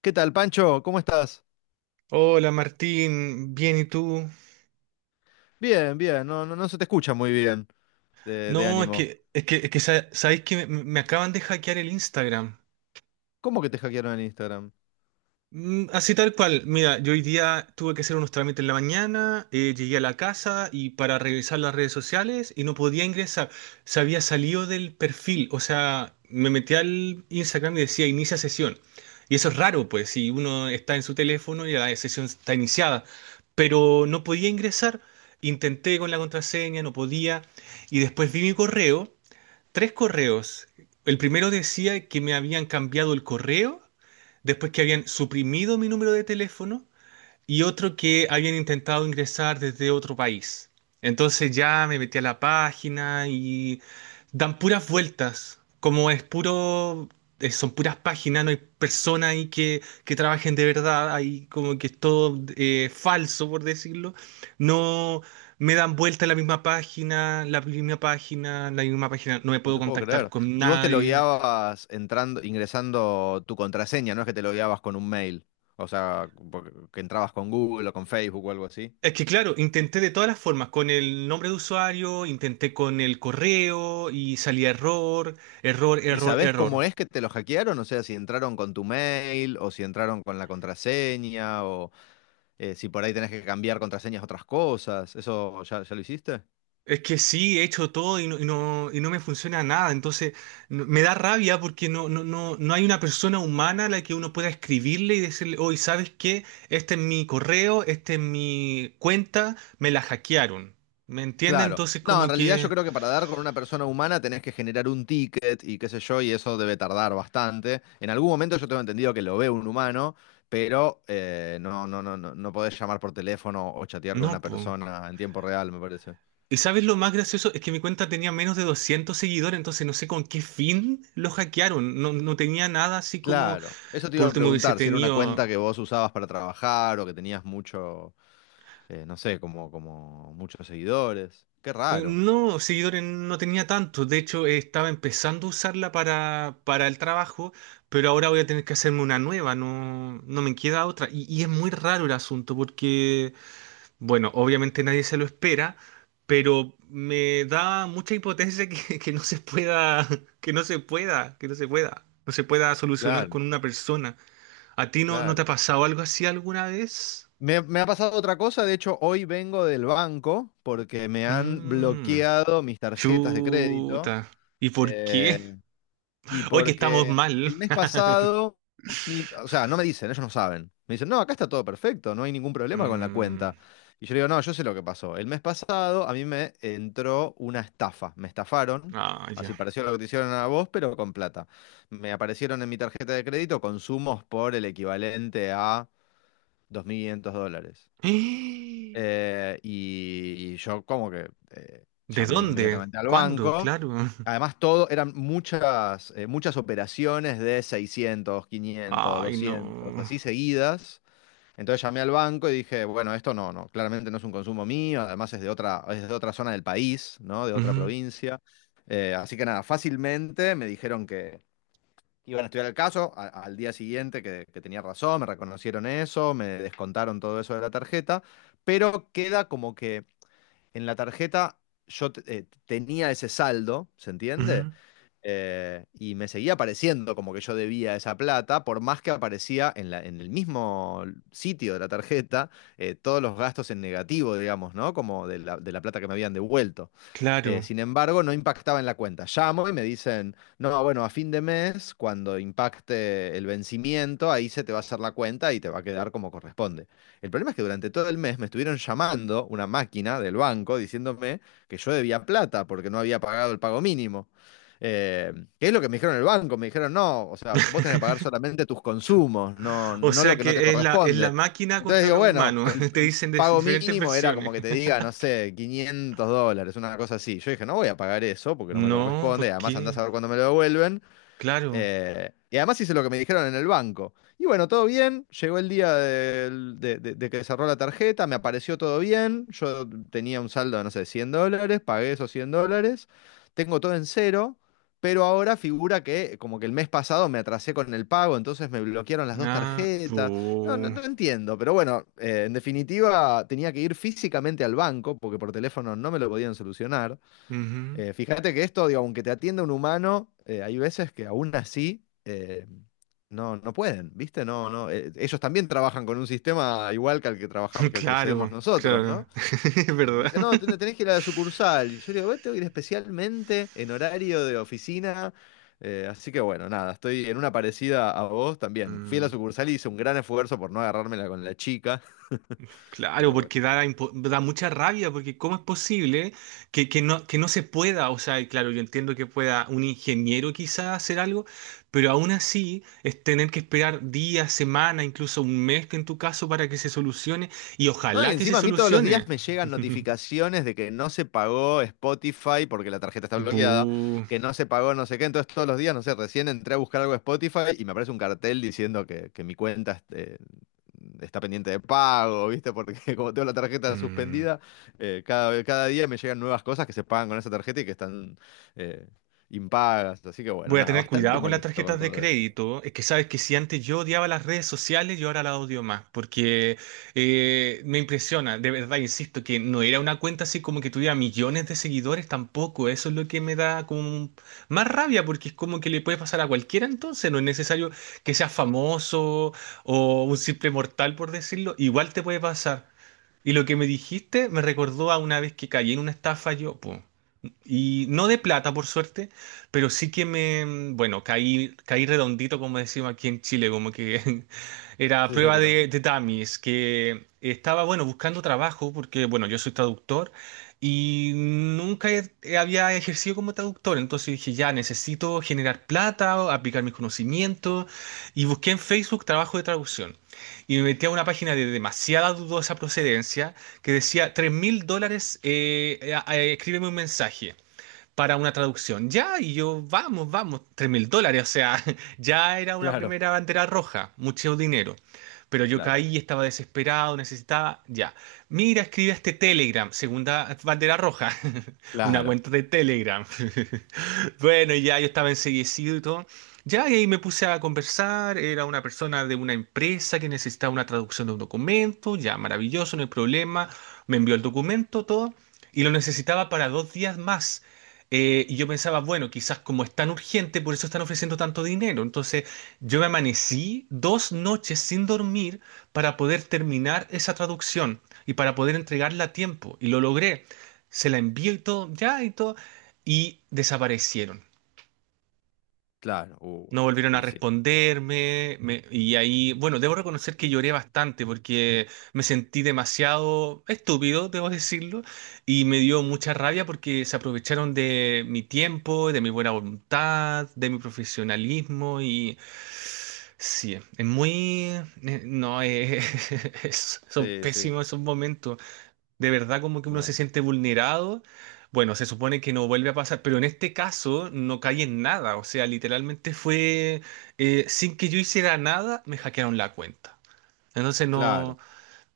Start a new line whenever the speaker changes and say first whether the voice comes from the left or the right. left: ¿Qué tal, Pancho? ¿Cómo estás?
right: Hola Martín, bien, ¿y tú?
left: Bien, bien, no, no, no se te escucha muy bien de
right: No,
left: ánimo.
right: sabéis que me acaban de hackear el Instagram.
left: ¿Cómo que te hackearon en Instagram?
right: Mm, así tal cual. Mira, yo hoy día tuve que hacer unos trámites en la mañana, llegué a la casa y para revisar las redes sociales y no podía ingresar. Se había salido del perfil, o sea, me metí al Instagram y decía inicia sesión. Y eso es raro, pues, si uno está en su teléfono y la sesión está iniciada. Pero no podía ingresar. Intenté con la contraseña, no podía. Y después vi mi correo, tres correos. El primero decía que me habían cambiado el correo, después que habían suprimido mi número de teléfono y otro que habían intentado ingresar desde otro país. Entonces ya me metí a la página y dan puras vueltas, como es puro, son puras páginas, no hay personas ahí que trabajen de verdad, ahí como que es todo falso, por decirlo. No me dan vuelta la misma página, la misma página, la misma página, no me
left: No
right: puedo
left: te puedo
right: contactar
left: creer.
right: con
left: Y vos te
right: nadie.
left: logueabas entrando, ingresando tu contraseña, no es que te logueabas con un mail, o sea, que entrabas con Google o con Facebook o algo así.
right: Es que claro, intenté de todas las formas, con el nombre de usuario, intenté con el correo y salía error, error,
left: ¿Y
right: error,
left: sabés cómo
right: error.
left: es que te lo hackearon? O sea, si entraron con tu mail o si entraron con la contraseña o si por ahí tenés que cambiar contraseñas a otras cosas. ¿Eso ya, ya lo hiciste?
right: Es que sí, he hecho todo y no, y no, y no me funciona nada, entonces me da rabia porque no, no, no, no hay una persona humana a la que uno pueda escribirle y decirle, hoy ¿sabes qué? Este es mi correo, este es mi cuenta, me la hackearon. ¿Me entiende?
left: Claro.
right: Entonces
left: No, en
right: como
left: realidad yo
right: que...
left: creo que para dar con una persona humana tenés que generar un ticket y qué sé yo, y eso debe tardar bastante. En algún momento yo tengo entendido que lo ve un humano, pero no podés llamar por teléfono o chatear con una
right: No, pues.
left: persona en tiempo real, me parece.
right: ¿Y sabes lo más gracioso? Es que mi cuenta tenía menos de 200 seguidores, entonces no sé con qué fin lo hackearon. No, no tenía nada así como,
left: Claro. Eso te
right: por
left: iba a
right: último, hubiese
left: preguntar, si era una
right: tenido...
left: cuenta que vos usabas para trabajar o que tenías mucho, no sé, como, como muchos seguidores. Qué raro.
right: No, seguidores no tenía tanto. De hecho, estaba empezando a usarla para el trabajo, pero ahora voy a tener que hacerme una nueva. No, no me queda otra. Y es muy raro el asunto porque... Bueno, obviamente nadie se lo espera, pero me da mucha impotencia que, que no se pueda, que no se pueda, que no se pueda, no se pueda solucionar
left: Claro,
right: con una persona. ¿A ti no te ha
left: claro.
right: pasado algo así alguna vez?
left: Me ha pasado otra cosa, de hecho hoy vengo del banco porque me han
right: Mmm,
left: bloqueado mis tarjetas de crédito
right: chuta. ¿Y por qué?
left: eh, y
right: Hoy que estamos
left: porque
right: mal.
left: el mes pasado, o sea, no me dicen, ellos no saben. Me dicen, no, acá está todo perfecto, no hay ningún problema con la
right: Mm,
left: cuenta. Y yo le digo, no, yo sé lo que pasó. El mes pasado a mí me entró una estafa, me estafaron,
right: ah, ya.
left: así pareció lo que te hicieron a vos, pero con plata. Me aparecieron en mi tarjeta de crédito consumos por el equivalente a 2.500 dólares.
right: ¡Eh!
left: Y, yo como que
right: ¿De
left: llamé
right: dónde?
left: inmediatamente al
right: ¿Cuándo?
left: banco.
right: Claro.
left: Además, todo eran muchas, muchas operaciones de seiscientos quinientos
right: Ay,
left: doscientos
right: no.
left: así seguidas. Entonces llamé al banco y dije, bueno, esto no, no, claramente no es un consumo mío, además es de otra zona del país, ¿no? De otra
right: Ujú,
left: provincia. Así que nada, fácilmente me dijeron que iban a estudiar el caso al día siguiente que tenía razón, me reconocieron eso, me descontaron todo eso de la tarjeta, pero queda como que en la tarjeta tenía ese saldo, ¿se entiende?
right: ujú,
left: Y me seguía apareciendo como que yo debía esa plata, por más que aparecía en la, en el mismo sitio de la tarjeta todos los gastos en negativo, digamos, ¿no? Como de la plata que me habían devuelto.
right: claro.
left: Sin embargo, no impactaba en la cuenta. Llamo y me dicen, no, bueno, a fin de mes, cuando impacte el vencimiento, ahí se te va a hacer la cuenta y te va a quedar como corresponde. El problema es que durante todo el mes me estuvieron llamando una máquina del banco diciéndome que yo debía plata porque no había pagado el pago mínimo. Eh, que es lo que me dijeron en el banco, me dijeron, no, o sea, vos tenés que pagar solamente tus consumos, no,
right: O
left: no lo
right: sea
left: que no te
right: que es la
left: corresponde.
right: máquina
left: Entonces
right: contra
left: digo,
right: los
left: bueno,
right: humanos. Te
left: el
right: dicen de
left: pago
right: diferentes
left: mínimo era
right: versiones.
left: como que te diga, no sé, 500 dólares, una cosa así. Yo dije, no voy a pagar eso porque no me
right: No,
left: corresponde,
right: ¿por
left: además andás
right: qué?
left: a ver cuándo me lo devuelven.
right: Claro.
left: Y además hice lo que me dijeron en el banco. Y bueno, todo bien. Llegó el día de que cerró la tarjeta, me apareció todo bien. Yo tenía un saldo de, no sé, 100 dólares, pagué esos 100 dólares. Tengo todo en cero, pero ahora figura que como que el mes pasado me atrasé con el pago, entonces me bloquearon las dos
right: Ah,
left: tarjetas. No, no,
right: bu.
left: no entiendo, pero bueno, en definitiva tenía que ir físicamente al banco porque por teléfono no me lo podían solucionar.
right: Ujú.
left: Fíjate que esto, digo, aunque te atienda un humano, hay veces que aún así no, no pueden, ¿viste? No, no, ellos también trabajan con un sistema igual que al que trabajamos, que al que accedemos
right: Claro,
left: nosotros,
right: claro.
left: ¿no?
right: Es
left: Y me
right: verdad.
left: dicen, no, tenés que ir a la sucursal. Y yo digo, "Bueno, tengo que ir especialmente en horario de oficina. Así que bueno, nada, estoy en una parecida a vos también. Fui a la
right: Mm.
left: sucursal y hice un gran esfuerzo por no agarrármela con la chica,
right: Claro,
left: pero
right: porque
left: bueno.
right: da, da mucha rabia, porque ¿cómo es posible que no se pueda? O sea, y claro, yo entiendo que pueda un ingeniero quizás hacer algo, pero aún así es tener que esperar días, semanas, incluso un mes que en tu caso para que se solucione, y
left: No, y
right: ojalá que se
left: encima a mí todos los días
right: solucione.
left: me llegan notificaciones de que no se pagó Spotify porque la tarjeta está bloqueada,
right: Bu.
left: que no se pagó no sé qué. Entonces todos los días, no sé, recién entré a buscar algo de Spotify y me aparece un cartel diciendo que mi cuenta este, está pendiente de pago, ¿viste? Porque como tengo la tarjeta
right: Mm.
left: suspendida, cada, cada día me llegan nuevas cosas que se pagan con esa tarjeta y que están eh, impagas. Así que bueno,
right: Voy a
left: nada,
right: tener
left: bastante
right: cuidado con las
left: molesto con
right: tarjetas de
left: todo eso.
right: crédito. Es que sabes que si antes yo odiaba las redes sociales, yo ahora las odio más, porque me impresiona, de verdad, insisto, que no era una cuenta así como que tuviera millones de seguidores tampoco. Eso es lo que me da como más rabia, porque es como que le puede pasar a cualquiera entonces. No es necesario que seas famoso o un simple mortal, por decirlo. Igual te puede pasar. Y lo que me dijiste me recordó a una vez que caí en una estafa yo, po. Y no de plata, por suerte, pero sí que me, bueno, caí, caí redondito, como decimos aquí en Chile, como que era
left: Sí, sí,
right: prueba
left: acá también.
right: de dummies, que estaba, bueno, buscando trabajo, porque, bueno, yo soy traductor y nunca había ejercido como traductor, entonces dije, ya, necesito generar plata, aplicar mis conocimientos, y busqué en Facebook trabajo de traducción. Y me metí a una página de demasiada dudosa procedencia que decía, $3.000, escríbeme un mensaje para una traducción. Ya, y yo, vamos, vamos, $3.000, o sea, ya era una
left: Claro,
right: primera bandera roja, mucho dinero. Pero yo
left: claro,
right: caí, estaba desesperado, necesitaba, ya. Mira, escribe este Telegram, segunda bandera roja, una
left: claro,
right: cuenta de Telegram. Bueno, y ya yo estaba enseguecido y todo. Ya, y ahí me puse a conversar. Era una persona de una empresa que necesitaba una traducción de un documento. Ya, maravilloso, no hay problema. Me envió el documento, todo. Y lo necesitaba para 2 días más. Y yo pensaba, bueno, quizás como es tan urgente, por eso están ofreciendo tanto dinero. Entonces, yo me amanecí 2 noches sin dormir para poder terminar esa traducción y para poder entregarla a tiempo. Y lo logré. Se la envío y todo, ya y todo. Y desaparecieron.
left: claro.
right: No volvieron a
left: Y sí.
right: responderme, y ahí, bueno, debo reconocer que lloré bastante porque me sentí demasiado estúpido, debo decirlo, y me dio mucha rabia porque se aprovecharon de mi tiempo, de mi buena voluntad, de mi profesionalismo, y sí, es muy... no, son
left: Sí, sí.
right: pésimos esos momentos. De verdad como que uno se
left: Claro.
right: siente vulnerado. Bueno, se supone que no vuelve a pasar, pero en este caso no caí en nada. O sea, literalmente fue sin que yo hiciera nada, me hackearon la cuenta. Entonces
left: Claro.
right: no,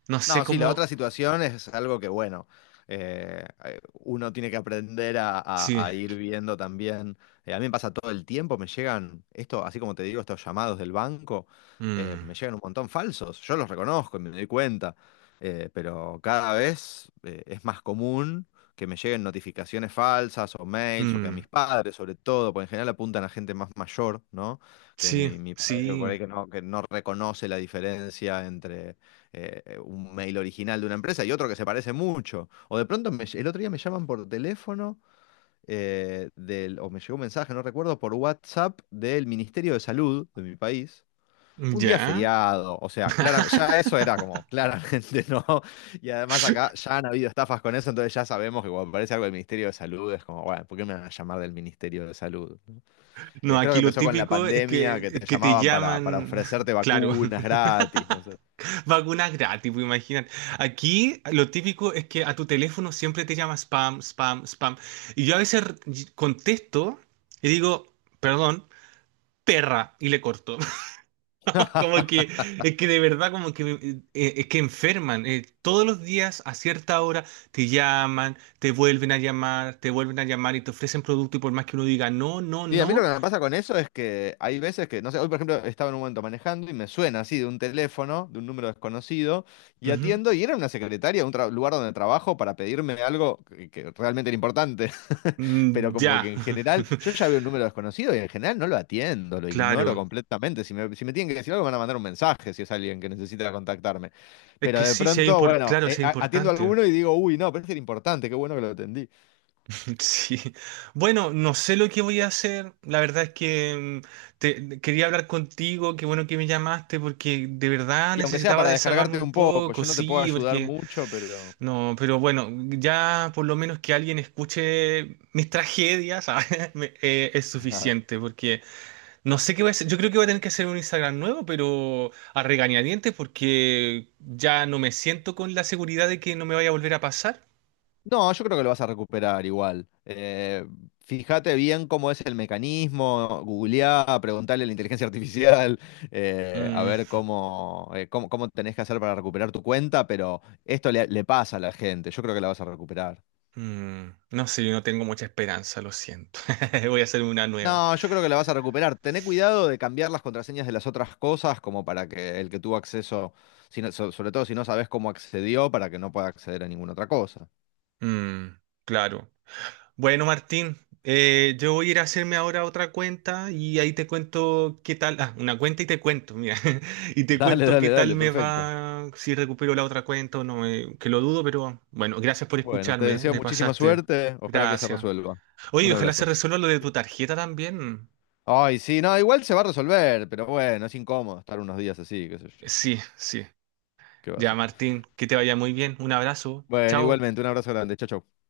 right: no sé
left: No, sí, la
right: cómo.
left: otra situación es algo que, bueno, uno tiene que aprender a,
right: Sí.
left: a ir viendo también. A mí me pasa todo el tiempo, me llegan, esto, así como te digo, estos llamados del banco,
right: Mm,
left: me llegan un montón falsos. Yo los reconozco y me doy cuenta, pero cada vez es más común que me lleguen notificaciones falsas o mails o que a
right: mm,
left: mis padres, sobre todo, porque en general apuntan a gente más mayor, ¿no? Que
right: sí,
left: mi padre por
right: sí.
left: ahí que no reconoce la diferencia entre un mail original de una empresa y otro que se parece mucho. O de pronto el otro día me llaman por teléfono o me llegó un mensaje, no recuerdo, por WhatsApp del Ministerio de Salud de mi país. Un día
right: Ya.
left: feriado, o sea, claramente, ya eso era como claramente no. Y además acá ya han habido estafas con eso, entonces ya sabemos que cuando aparece algo del Ministerio de Salud es como, bueno, ¿por qué me van a llamar del Ministerio de Salud?
right: No,
left: Creo que
right: aquí lo
left: empezó con la
right: típico es
left: pandemia, que te
right: que te
left: llamaban para
right: llaman,
left: ofrecerte
right: claro.
left: vacunas gratis, no sé.
right: Vacunas gratis, pues imaginan. Aquí lo típico es que a tu teléfono siempre te llama spam, spam, spam. Y yo a veces contesto y digo, perdón, perra, y le corto. Como que, es que de verdad, como que, es que enferman. Todos los días a cierta hora te llaman, te vuelven a llamar, te vuelven a llamar y te ofrecen producto y por más que uno diga no, no,
left: Sí, a mí lo
right: no.
left: que me pasa con eso es que hay veces que, no sé, hoy por ejemplo estaba en un momento manejando y me suena así de un teléfono, de un número desconocido, y
right: Ujú,
left: atiendo y era una secretaria, un lugar donde trabajo para pedirme algo que realmente era importante. Pero
right: mm,
left: como
right: ya.
left: que en general, yo ya veo un número desconocido y en general no lo atiendo, lo ignoro
right: Claro.
left: completamente. Si me, si me tienen que decir algo, me van a mandar un mensaje si es alguien que necesita contactarme.
right: Es
left: Pero
right: que
left: de
right: sí, sí es
left: pronto, bueno,
right: claro, sí es
left: atiendo a
right: importante.
left: alguno y digo, uy, no, parece que era importante, qué bueno que lo atendí.
right: Sí. Bueno, no sé lo que voy a hacer. La verdad es que mm, quería hablar contigo. Qué bueno que me llamaste porque de verdad
left: Y aunque sea
right: necesitaba
left: para
right: desahogarme
left: descargarte
right: un
left: un poco,
right: poco.
left: yo no te puedo
right: Sí,
left: ayudar
right: porque
left: mucho, pero...
right: no, pero bueno, ya por lo menos que alguien escuche mis tragedias, ¿sabes? Es suficiente porque no sé qué voy a hacer. Yo creo que voy a tener que hacer un Instagram nuevo, pero a regañadientes porque ya no me siento con la seguridad de que no me vaya a volver a pasar.
left: No, yo creo que lo vas a recuperar igual. Fíjate bien cómo es el mecanismo, googleá, preguntale a la inteligencia artificial, a
right: Mm,
left: ver cómo, cómo, cómo tenés que hacer para recuperar tu cuenta, pero esto le, le pasa a la gente, yo creo que la vas a recuperar.
right: mm, no sé, yo no tengo mucha esperanza, lo siento. Voy a hacerme una nueva.
left: No, yo creo que la vas a recuperar. Tené cuidado de cambiar las contraseñas de las otras cosas como para que el que tuvo acceso, sobre todo si no sabes cómo accedió, para que no pueda acceder a ninguna otra cosa.
right: Mm, claro. Bueno, Martín, yo voy a ir a hacerme ahora otra cuenta y ahí te cuento qué tal. Ah, una cuenta y te cuento, mira. Y te
left: Dale,
right: cuento qué
left: dale,
right: tal
left: dale,
right: me
left: perfecto.
right: va, si recupero la otra cuenta o no, que lo dudo, pero bueno, gracias por
left: Bueno, te
right: escucharme,
left: deseo
right: te
left: muchísima
right: pasaste.
left: suerte, ojalá que se
right: Gracias.
left: resuelva. Un
right: Oye, ojalá se
left: abrazo.
right: resuelva lo de tu tarjeta también.
left: Ay, sí, no, igual se va a resolver, pero bueno, es incómodo estar unos días así, qué sé yo.
right: Sí, sí.
left: ¿Qué va a
right: Ya,
left: ser?
right: Martín, que te vaya muy bien. Un abrazo.
left: Bueno,
right: Chao.
left: igualmente, un abrazo grande, chao, chau. Chau.